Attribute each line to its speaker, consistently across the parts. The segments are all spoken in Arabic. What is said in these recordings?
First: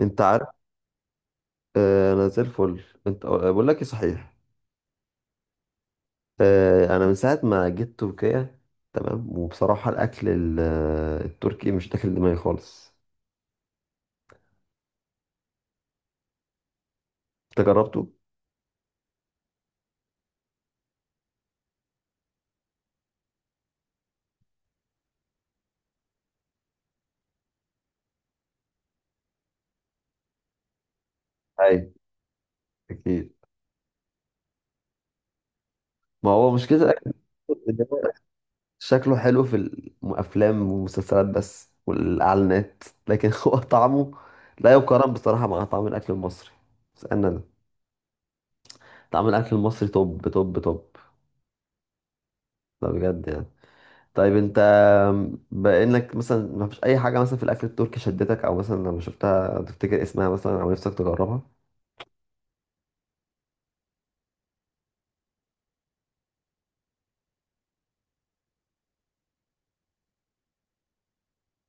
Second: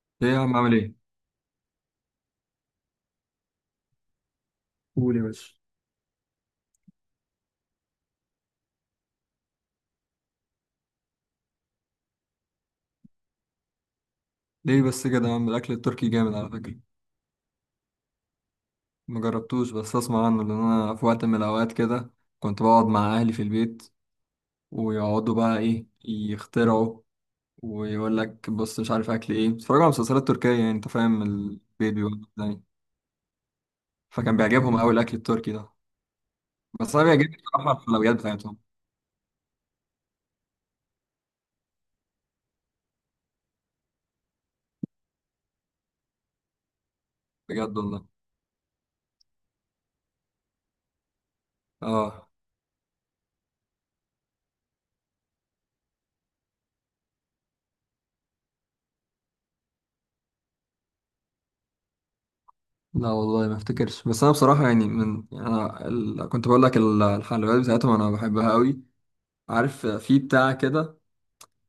Speaker 1: انت
Speaker 2: ايه يا
Speaker 1: عارف؟
Speaker 2: عم، عامل ايه؟
Speaker 1: انا زي الفل. انت بقول لك ايه صحيح.
Speaker 2: قول يا باشا.
Speaker 1: انا من ساعه ما جيت تركيا تمام، وبصراحه الاكل التركي مش داخل دماغي خالص.
Speaker 2: ليه بس كده يا عم؟ الاكل التركي جامد على فكرة.
Speaker 1: انت جربته؟
Speaker 2: مجربتوش بس اسمع عنه، لان انا في وقت من الاوقات كده كنت بقعد مع اهلي في البيت، ويقعدوا بقى ايه يخترعوا، ويقول لك بص مش عارف اكل ايه، بيتفرجوا على مسلسلات تركية، يعني انت فاهم،
Speaker 1: اي.
Speaker 2: البيت بيقول لك يعني.
Speaker 1: اكيد.
Speaker 2: فكان بيعجبهم قوي الاكل التركي ده.
Speaker 1: ما هو مشكله
Speaker 2: بس انا
Speaker 1: الاكل
Speaker 2: بيعجبني بصراحة
Speaker 1: إن هو
Speaker 2: الحلويات بتاعتهم.
Speaker 1: شكله حلو في الافلام والمسلسلات بس والاعلانات، لكن هو طعمه لا يقارن بصراحه مع طعم الاكل المصري. بس انا ده
Speaker 2: بجد والله.
Speaker 1: طعم الاكل المصري توب توب توب،
Speaker 2: اه.
Speaker 1: ده بجد يعني. طيب انت بانك مثلا ما فيش اي حاجه مثلا في الاكل التركي شدتك، او مثلا لما شفتها تفتكر اسمها مثلا، او نفسك تجربها؟
Speaker 2: لا والله ما افتكرش، بس انا بصراحة يعني يعني انا كنت بقول لك الحلويات بتاعتهم انا بحبها قوي. عارف في بتاع كده،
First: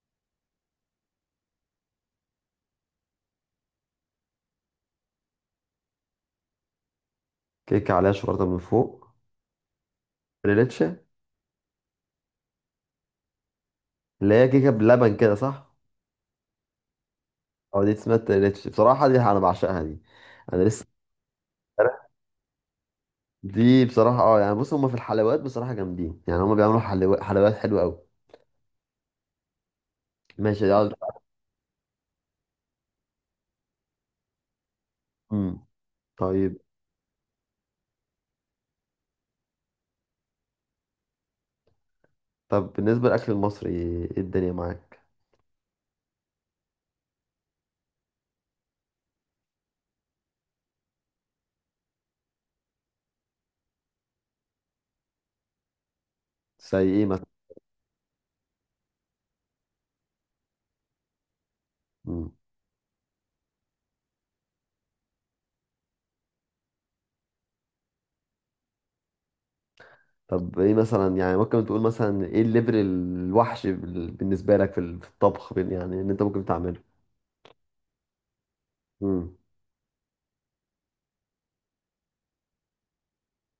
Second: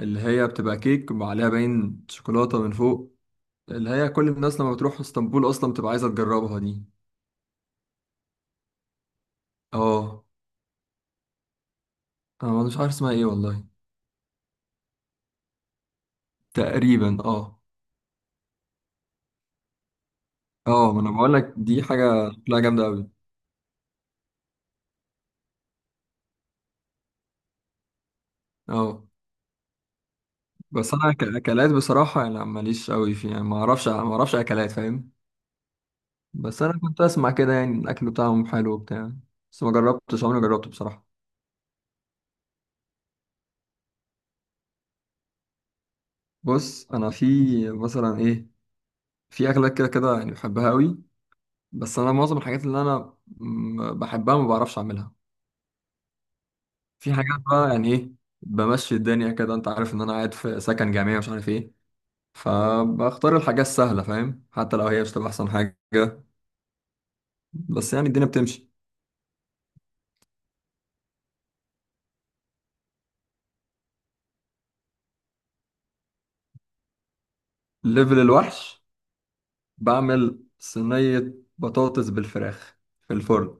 Speaker 2: اللي هي بتبقى كيك وعليها باين شوكولاتة من فوق، اللي هي كل الناس لما بتروح اسطنبول أصلا بتبقى عايزة تجربها دي.
Speaker 1: كيكه عليها شوكولاته من فوق.
Speaker 2: اه.
Speaker 1: ريليتشه.
Speaker 2: أنا مش عارف اسمها ايه والله.
Speaker 1: اللي هي كيكه بلبن كده، صح؟
Speaker 2: تقريبا اه.
Speaker 1: او دي اسمها ريليتشه، بصراحه دي انا بعشقها دي. انا لسه
Speaker 2: اه، ما أنا بقولك دي
Speaker 1: امبارح-.
Speaker 2: حاجة شكلها جامدة أوي.
Speaker 1: دي بصراحه اه يعني، بص هما في الحلويات بصراحه جامدين، يعني هما بيعملوا حلو... حلويات حلوه قوي.
Speaker 2: اه.
Speaker 1: ماشي ده.
Speaker 2: بس أنا كأكلات بصراحة يعني ماليش أوي فيها، يعني ما أعرفش أكلات فاهم.
Speaker 1: امم. طيب.
Speaker 2: بس أنا كنت أسمع كده يعني الأكل بتاعهم حلو وبتاع. بس ما جربتش، عمري ما جربته بصراحة.
Speaker 1: طب بالنسبه للاكل المصري ايه الدنيا معاك؟
Speaker 2: بص أنا في مثلا إيه، في أكلات كده كده يعني بحبها أوي. بس انا معظم الحاجات اللي انا بحبها ما بعرفش اعملها.
Speaker 1: زي ايه؟
Speaker 2: في حاجات بقى يعني ايه، بمشي الدنيا كده، انت عارف ان انا قاعد في سكن جامعي ومش عارف ايه،
Speaker 1: مثلا.
Speaker 2: فبختار الحاجات السهله فاهم، حتى لو هي مش تبقى احسن حاجه، بس يعني الدنيا بتمشي.
Speaker 1: طب ايه مثلا، يعني ممكن تقول مثلا ايه الليفل الوحش بالنسبه لك في الطبخ، يعني ان انت ممكن تعمله؟
Speaker 2: ليفل الوحش؟
Speaker 1: امم.
Speaker 2: بعمل صينيه بطاطس بالفراخ في الفرن.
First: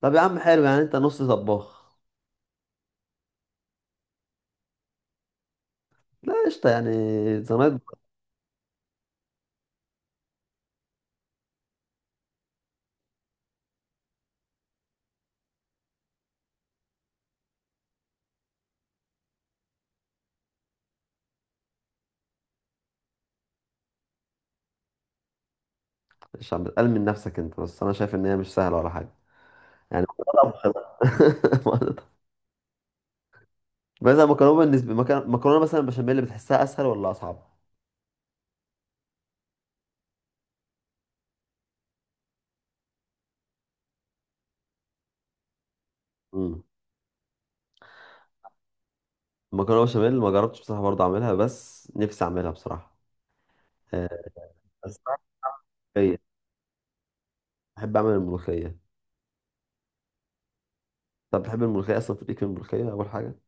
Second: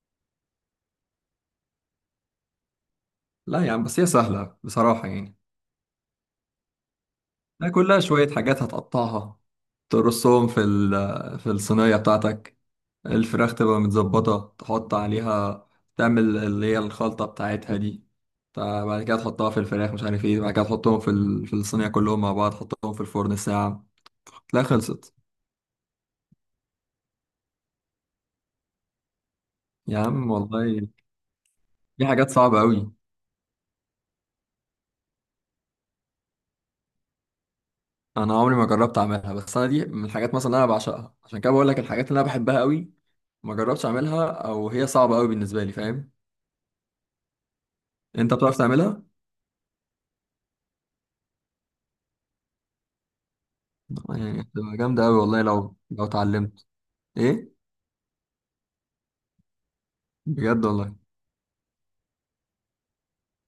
Speaker 1: طب يا عم حلو، يعني انت نص طباخ.
Speaker 2: لا يعني بس هي سهله بصراحه يعني.
Speaker 1: لا قشطه يعني،
Speaker 2: ده
Speaker 1: زمان.
Speaker 2: كلها شويه حاجات هتقطعها، ترصهم في في الصينيه بتاعتك، الفراخ تبقى متظبطة، تحط عليها، تعمل اللي هي الخلطة بتاعتها دي، بعد كده تحطها في الفراخ مش عارف ايه، بعد كده تحطهم في في الصينية كلهم مع بعض، تحطهم في الفرن ساعة، تلاقي خلصت.
Speaker 1: مش عم بتقل من نفسك انت، بس انا شايف ان هي مش سهله ولا حاجه،
Speaker 2: يا
Speaker 1: يعني
Speaker 2: عم
Speaker 1: طبخ
Speaker 2: والله
Speaker 1: بقى.
Speaker 2: دي حاجات صعبة قوي.
Speaker 1: مثلا مكرونه، بالنسبه مكرونة مثلا بشاميل، بتحسها اسهل ولا اصعب؟
Speaker 2: انا عمري ما جربت اعملها، بس انا دي من الحاجات مثلا اللي انا بعشقها، عشان كده بقول لك الحاجات اللي انا بحبها قوي ما جربتش اعملها، او هي صعبة قوي بالنسبة لي فاهم.
Speaker 1: امم.
Speaker 2: انت بتعرف تعملها؟
Speaker 1: مكرونه بشاميل ما جربتش بصراحه برضه اعملها، بس نفسي اعملها بصراحه. آه،
Speaker 2: يعني هتبقى
Speaker 1: بس
Speaker 2: جامدة قوي
Speaker 1: بعرف
Speaker 2: والله لو
Speaker 1: كيف.
Speaker 2: اتعلمت. ايه؟
Speaker 1: بحب اعمل الملوخيه.
Speaker 2: بجد والله.
Speaker 1: طب بتحب الملوخيه اصلا؟ في ليك في الملوخيه اول حاجه؟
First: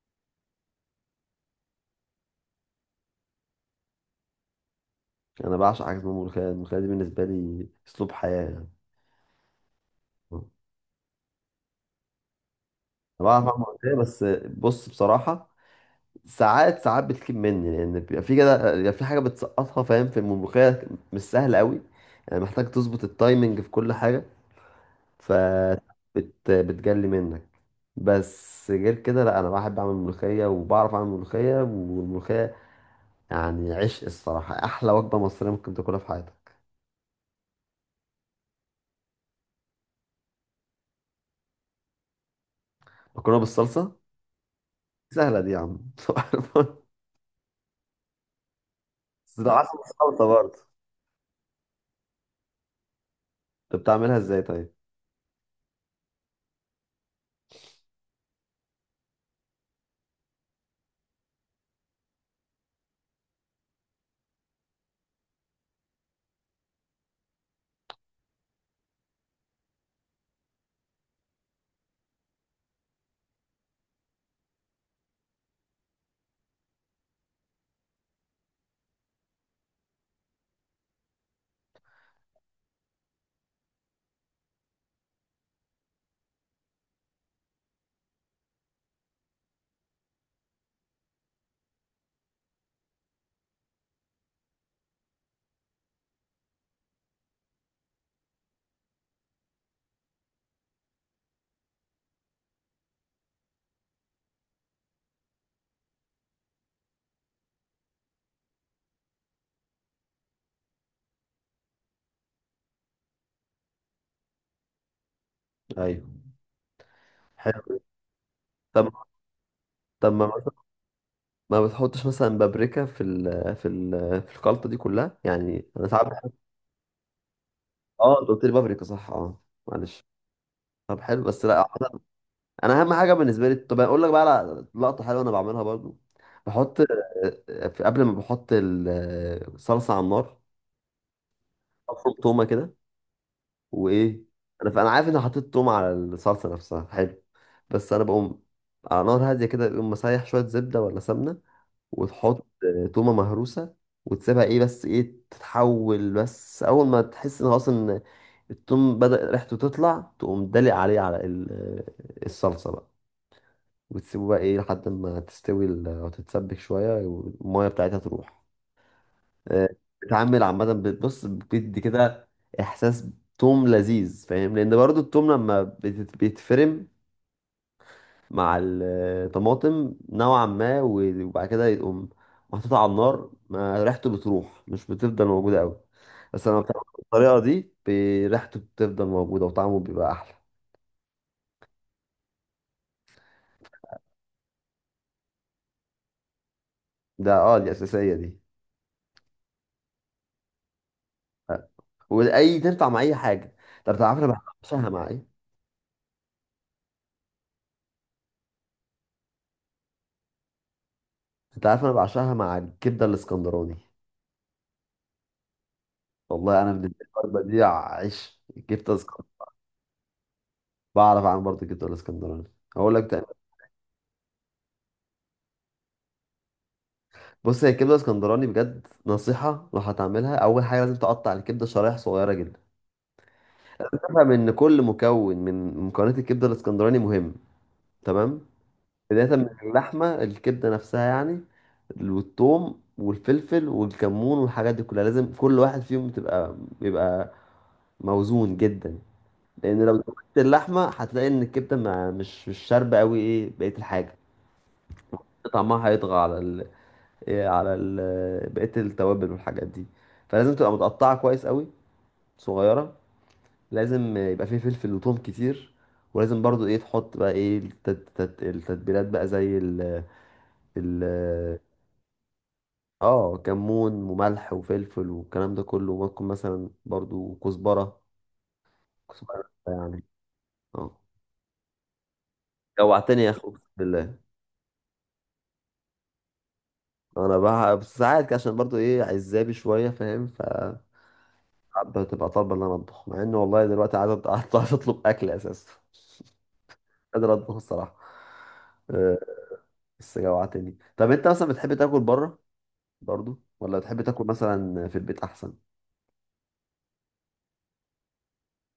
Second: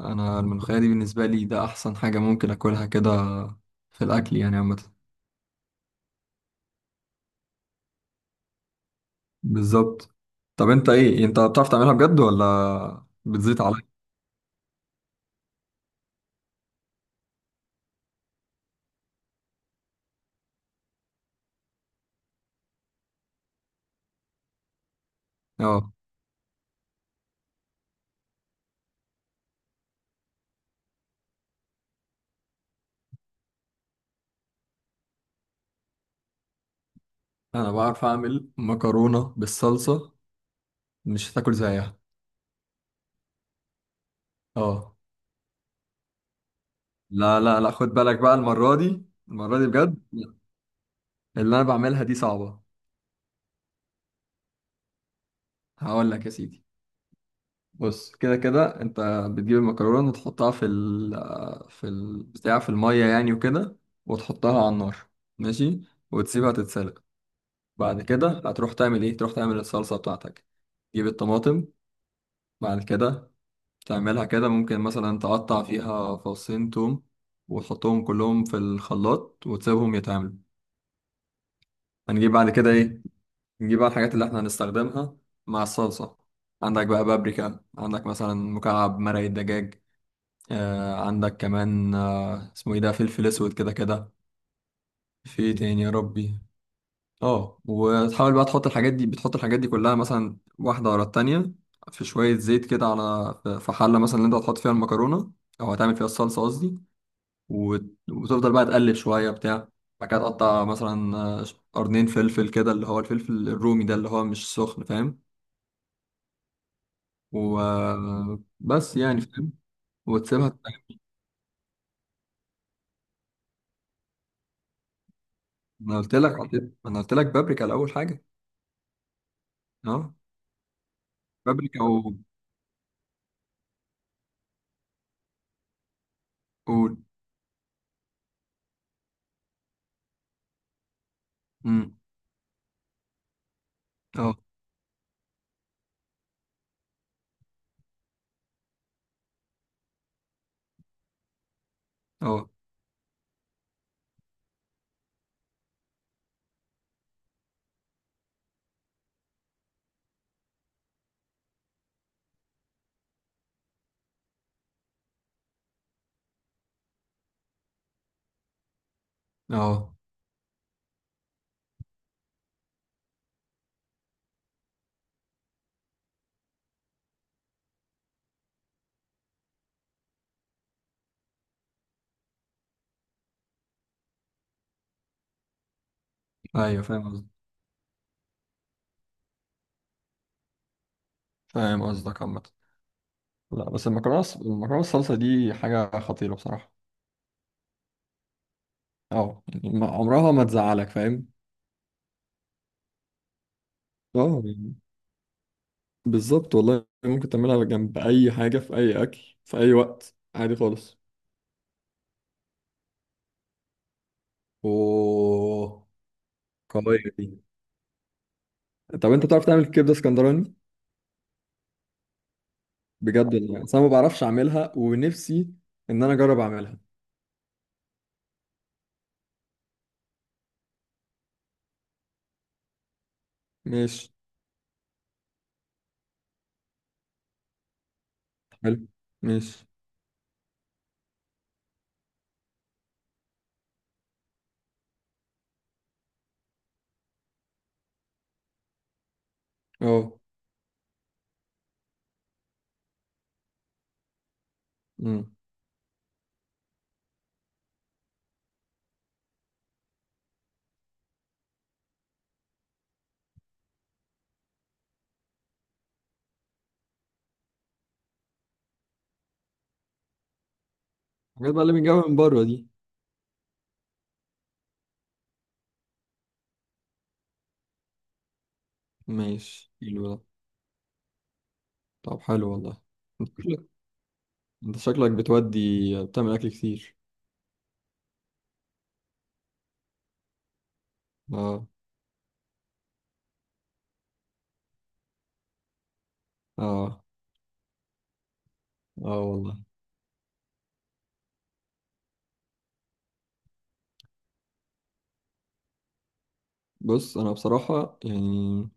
Speaker 2: انا الملوخيه دي بالنسبه لي ده احسن حاجه ممكن اكلها كده في الاكل يعني عامه.
Speaker 1: انا بعشق حاجه اسمها ملوخيه، الملوخيه دي بالنسبه لي اسلوب حياه يعني.
Speaker 2: بالظبط. طب انت ايه، انت بتعرف تعملها بجد ولا
Speaker 1: انا بعرف اعمل
Speaker 2: بتزيط
Speaker 1: ملوخيه،
Speaker 2: عليا؟
Speaker 1: بس بص بصراحه ساعات ساعات بتكيب مني، لان بيبقى في كده بيبقى في حاجه بتسقطها فاهم في الملوخيه. مش سهل قوي، يعني محتاج تظبط التايمنج في كل حاجه. ف
Speaker 2: اه،
Speaker 1: بتجلي منك. بس غير كده لا، انا بحب اعمل ملوخيه وبعرف اعمل ملوخيه، والملوخيه يعني عشق الصراحه، احلى وجبه مصريه ممكن تاكلها في حياتك.
Speaker 2: انا بعرف اعمل مكرونه بالصلصه، مش هتاكل زيها.
Speaker 1: مكرونه بالصلصه؟
Speaker 2: اه.
Speaker 1: سهله دي يا عم.
Speaker 2: لا لا لا، خد بالك بقى المره دي.
Speaker 1: بس ده
Speaker 2: المره دي
Speaker 1: عسل
Speaker 2: بجد
Speaker 1: وسلطة برضه.
Speaker 2: اللي انا بعملها دي صعبه.
Speaker 1: انت بتعملها ازاي طيب؟
Speaker 2: هقول لك يا سيدي. بص، كده كده انت بتجيب المكرونه وتحطها في ال، في البتاع، في الميه يعني وكده، وتحطها على النار، ماشي، وتسيبها تتسلق، بعد كده هتروح تعمل ايه، تروح تعمل الصلصه بتاعتك، تجيب الطماطم، بعد كده تعملها كده، ممكن مثلا تقطع فيها فصين توم وتحطهم كلهم في الخلاط وتسيبهم يتعملوا. هنجيب بعد كده ايه؟ نجيب بقى الحاجات اللي احنا هنستخدمها مع الصلصه. عندك بقى بابريكا، عندك مثلا مكعب مرق الدجاج، آه، عندك كمان اسمه ايه ده، فلفل اسود كده كده. في إيه تاني يا ربي؟ اه، وتحاول بقى تحط الحاجات دي بتحط الحاجات دي كلها مثلا واحدة ورا التانية، في شوية زيت كده على، في حلة مثلا اللي انت هتحط فيها المكرونة، او هتعمل فيها الصلصة قصدي، وتفضل بقى تقلب شوية بتاع، بعد كده تقطع مثلا قرنين فلفل كده، اللي هو الفلفل الرومي ده اللي هو مش سخن فاهم.
Speaker 1: ايوه حلو. طب
Speaker 2: وبس يعني فاهم.
Speaker 1: طب ما
Speaker 2: وتسيبها.
Speaker 1: ما بتحطش مثلا بابريكا في الخلطة دي كلها، يعني انا ساعات بحط.
Speaker 2: انا قلت لك بابريكا الاول
Speaker 1: اه
Speaker 2: حاجة.
Speaker 1: انت قلت لي بابريكا، صح، اه معلش.
Speaker 2: اه.
Speaker 1: طب حلو بس، لا
Speaker 2: فابريكا
Speaker 1: عامة انا اهم حاجة بالنسبة لي. طب اقول لك بقى على لقطة حلوة انا بعملها برضه. بحط
Speaker 2: قول.
Speaker 1: في قبل ما بحط الصلصة على النار
Speaker 2: امم
Speaker 1: بفرم تومة كده. وايه،
Speaker 2: اه.
Speaker 1: فانا عارف اني حطيت توم على الصلصه نفسها، حلو. بس انا بقوم على نار هاديه كده، بقوم مسيح شويه زبده ولا سمنه، وتحط
Speaker 2: اه.
Speaker 1: تومه مهروسه، وتسيبها ايه بس ايه تتحول. بس اول ما تحس ان خلاص، ان التوم بدأ ريحته تطلع، تقوم دلق عليه على الصلصه بقى. وتسيبه بقى ايه لحد ما تستوي وتتسبك شويه والميه بتاعتها تروح. آه،
Speaker 2: اه.
Speaker 1: بتعمل عامة، بتبص بتدي كده إحساس توم لذيذ فاهم، لأن برضو التوم لما بيتفرم مع الطماطم نوعا ما وبعد كده يقوم محطوط على النار، ما ريحته بتروح مش بتفضل موجودة أوي. بس لما
Speaker 2: ايوه
Speaker 1: بتعمل
Speaker 2: فاهم قصدك،
Speaker 1: بالطريقة دي ريحته بتفضل موجودة وطعمه بيبقى أحلى.
Speaker 2: فاهم قصدك عامة. لا بس المكرونه الصلصه دي حاجه خطيره بصراحه.
Speaker 1: ده اه دي أساسية دي،
Speaker 2: اه يعني عمرها ما تزعلك فاهم.
Speaker 1: وأي تنفع مع أي حاجة. طب أنت عارف أنا
Speaker 2: اه يعني
Speaker 1: بعشقها مع إيه؟
Speaker 2: بالظبط والله، ممكن تعملها جنب اي حاجة في اي اكل في اي وقت عادي خالص.
Speaker 1: أنت عارف أنا بعشقها مع الكبدة الإسكندراني.
Speaker 2: اوه.
Speaker 1: والله انا بالنسبه
Speaker 2: قويه
Speaker 1: لي
Speaker 2: دي.
Speaker 1: الوجبه دي عيش، الكبده
Speaker 2: طب انت
Speaker 1: اسكندراني.
Speaker 2: بتعرف تعمل كبده اسكندراني؟
Speaker 1: بعرف اعمل برضه الكبده الاسكندراني. هقول لك بتعمل،
Speaker 2: بجد والله، أصل انا ما بعرفش اعملها ونفسي ان انا اجرب اعملها.
Speaker 1: بص هي الكبده الاسكندراني بجد نصيحه لو هتعملها اول حاجه لازم تقطع الكبده شرايح صغيره جدا.
Speaker 2: ماشي.
Speaker 1: تفهم ان كل مكون من مكونات الكبده الاسكندراني مهم. تمام.
Speaker 2: حلو.
Speaker 1: بدايه من
Speaker 2: ماشي.
Speaker 1: اللحمه، الكبده نفسها يعني، والثوم والفلفل والكمون والحاجات دي كلها لازم كل واحد فيهم تبقى بيبقى موزون جدا. لان لو
Speaker 2: اه.
Speaker 1: زودت اللحمه هتلاقي ان الكبده مش شاربه قوي ايه بقيه الحاجه.
Speaker 2: أمم.
Speaker 1: طعمها هيطغى على ال... إيه، على ال... بقية التوابل والحاجات دي. فلازم تبقى متقطعة كويس قوي، صغيرة. لازم يبقى فيه فلفل وثوم كتير. ولازم برضو ايه تحط بقى ايه التتبيلات بقى، زي ال ال
Speaker 2: الحاجات بقى اللي بنجيبها من بره دي.
Speaker 1: اه كمون وملح وفلفل والكلام ده كله، وممكن مثلا برضو كزبرة. كزبرة
Speaker 2: ماشي،
Speaker 1: يعني.
Speaker 2: حلو ده.
Speaker 1: اه.
Speaker 2: طب حلو والله.
Speaker 1: جوعتني يا
Speaker 2: انت
Speaker 1: اخو اقسم
Speaker 2: شكلك،
Speaker 1: بالله.
Speaker 2: انت شكلك بتودي، بتعمل اكل كتير.
Speaker 1: انا بقى ساعات كده، عشان برضو ايه عزابي شوية فاهم،
Speaker 2: اه.
Speaker 1: بتبقى طالبه ان انا اطبخ، مع ان والله دلوقتي عايز عايز اطلب اكل اساسا، مش
Speaker 2: اه.
Speaker 1: قادر اطبخ الصراحه. آه،
Speaker 2: اه والله.
Speaker 1: بس جوعتني. طب انت مثلا بتحب تاكل بره برضو، ولا بتحب تاكل مثلا في البيت احسن؟
Speaker 2: بص انا بصراحة يعني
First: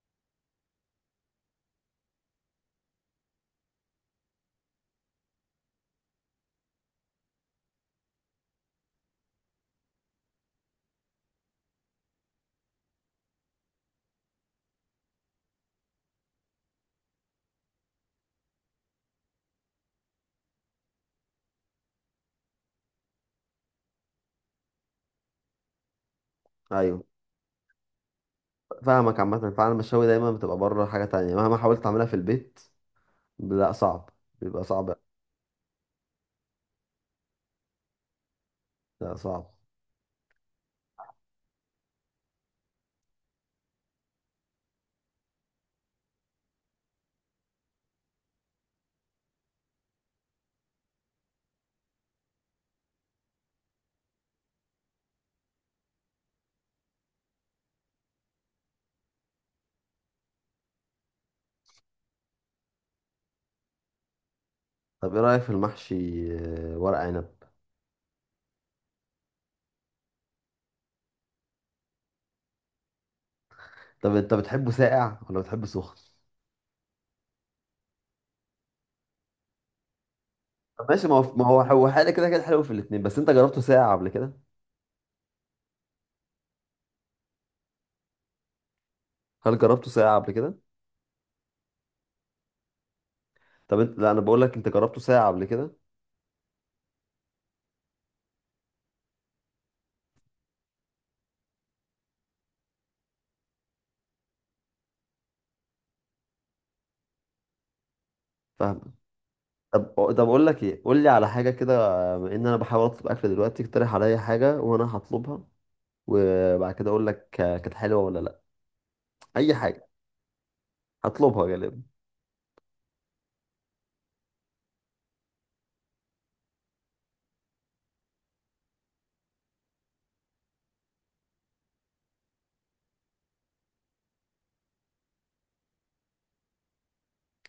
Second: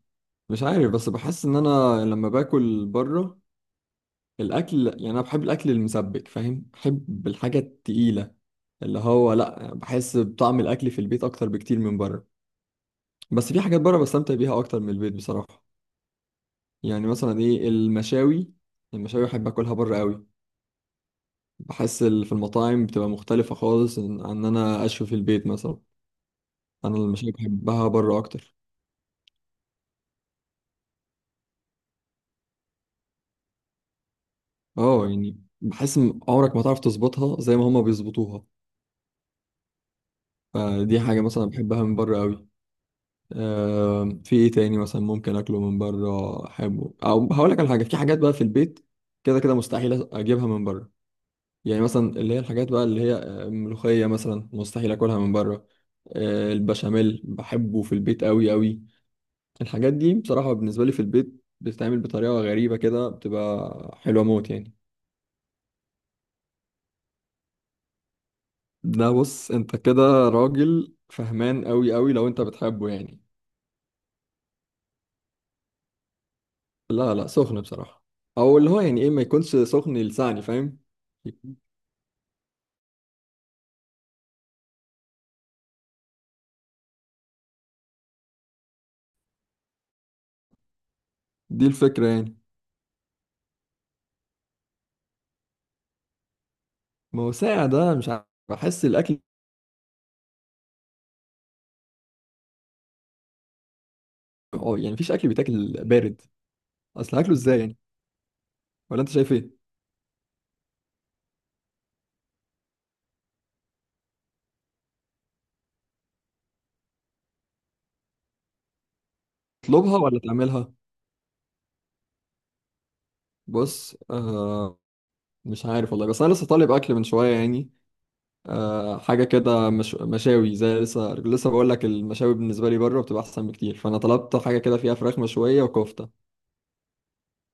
Speaker 2: مش عارف، بس بحس ان انا لما باكل بره الاكل، يعني انا بحب الاكل المسبك فاهم، بحب الحاجة التقيلة، اللي هو لا بحس بطعم الاكل في البيت اكتر بكتير من بره. بس في حاجات بره بستمتع بيها اكتر من البيت بصراحة. يعني مثلا ايه، المشاوي. المشاوي بحب اكلها بره قوي، بحس في المطاعم بتبقى مختلفة خالص عن انا اشوي في البيت مثلا. انا
Speaker 1: ايوه
Speaker 2: المشاوي بحبها بره اكتر.
Speaker 1: فاهمك، عامه فعلا المشاوي دايما بتبقى بره حاجه تانية، مهما حاولت تعملها في البيت لا صعب، بيبقى صعب.
Speaker 2: اه يعني بحس إن عمرك ما تعرف تظبطها زي ما هما بيظبطوها.
Speaker 1: لا صعب.
Speaker 2: فدي حاجة مثلا بحبها من بره قوي. آه، في ايه تاني مثلا ممكن اكله من بره احبه، او هقول لك على حاجة، في حاجات بقى في البيت كده كده مستحيل اجيبها من بره. يعني مثلا اللي هي الحاجات بقى اللي هي ملوخية مثلا مستحيل اكلها من بره. آه، البشاميل بحبه في البيت قوي قوي. الحاجات دي بصراحة بالنسبة لي في البيت بتتعمل بطريقة غريبة كده، بتبقى حلوة موت يعني.
Speaker 1: طب ايه رايك في المحشي، ورق عنب؟
Speaker 2: ده بص انت كده راجل فهمان قوي قوي لو انت بتحبه يعني.
Speaker 1: طب انت بتحبه ساقع ولا بتحبه سخن؟
Speaker 2: لا لا، سخن بصراحة. او اللي هو يعني ايه، ما يكونش سخن لساني فاهم.
Speaker 1: طب ماشي، ما هو هو حاجه كده كده حلو في الاتنين، بس انت جربته ساقع قبل كده؟ هل جربته ساقع قبل كده؟
Speaker 2: دي الفكرة يعني.
Speaker 1: طب انت، لا انا بقول لك، انت جربته ساعة قبل كده؟
Speaker 2: ما هو ساقع ده مش عارف، بحس الاكل، اه يعني مفيش اكل بيتاكل بارد، اصل هاكله ازاي يعني؟
Speaker 1: فاهمك.
Speaker 2: ولا انت شايف ايه؟
Speaker 1: طب. طب اقول لك ايه، قول لي على حاجة كده. بما ان انا بحاول اطلب اكل دلوقتي، اقترح عليا حاجة وانا هطلبها، وبعد كده اقول لك كانت حلوة ولا لا. اي حاجة.
Speaker 2: تطلبها ولا تعملها؟
Speaker 1: هطلبها غالبا.
Speaker 2: بص، مش عارف والله، بس انا لسه طالب اكل من شوية يعني. حاجة كده مش... مشاوي، زي لسه لسه بقول لك المشاوي بالنسبة لي بره بتبقى أحسن بكتير، فأنا طلبت حاجة كده فيها فراخ مشوية وكفتة.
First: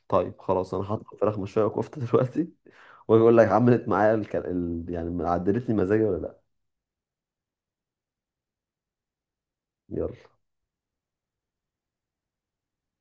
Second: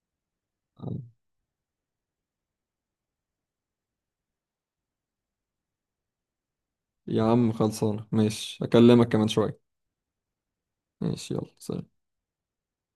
Speaker 1: طيب خلاص، انا
Speaker 2: آه،
Speaker 1: هطلب فراخ مشوية وكفتة دلوقتي. واجي اقول لك عملت معايا يعني عدلت لي مزاجي ولا لا.
Speaker 2: يا عم خلصانة، ماشي أكلمك كمان شوية.
Speaker 1: يلا.
Speaker 2: ماشي يلا سلام.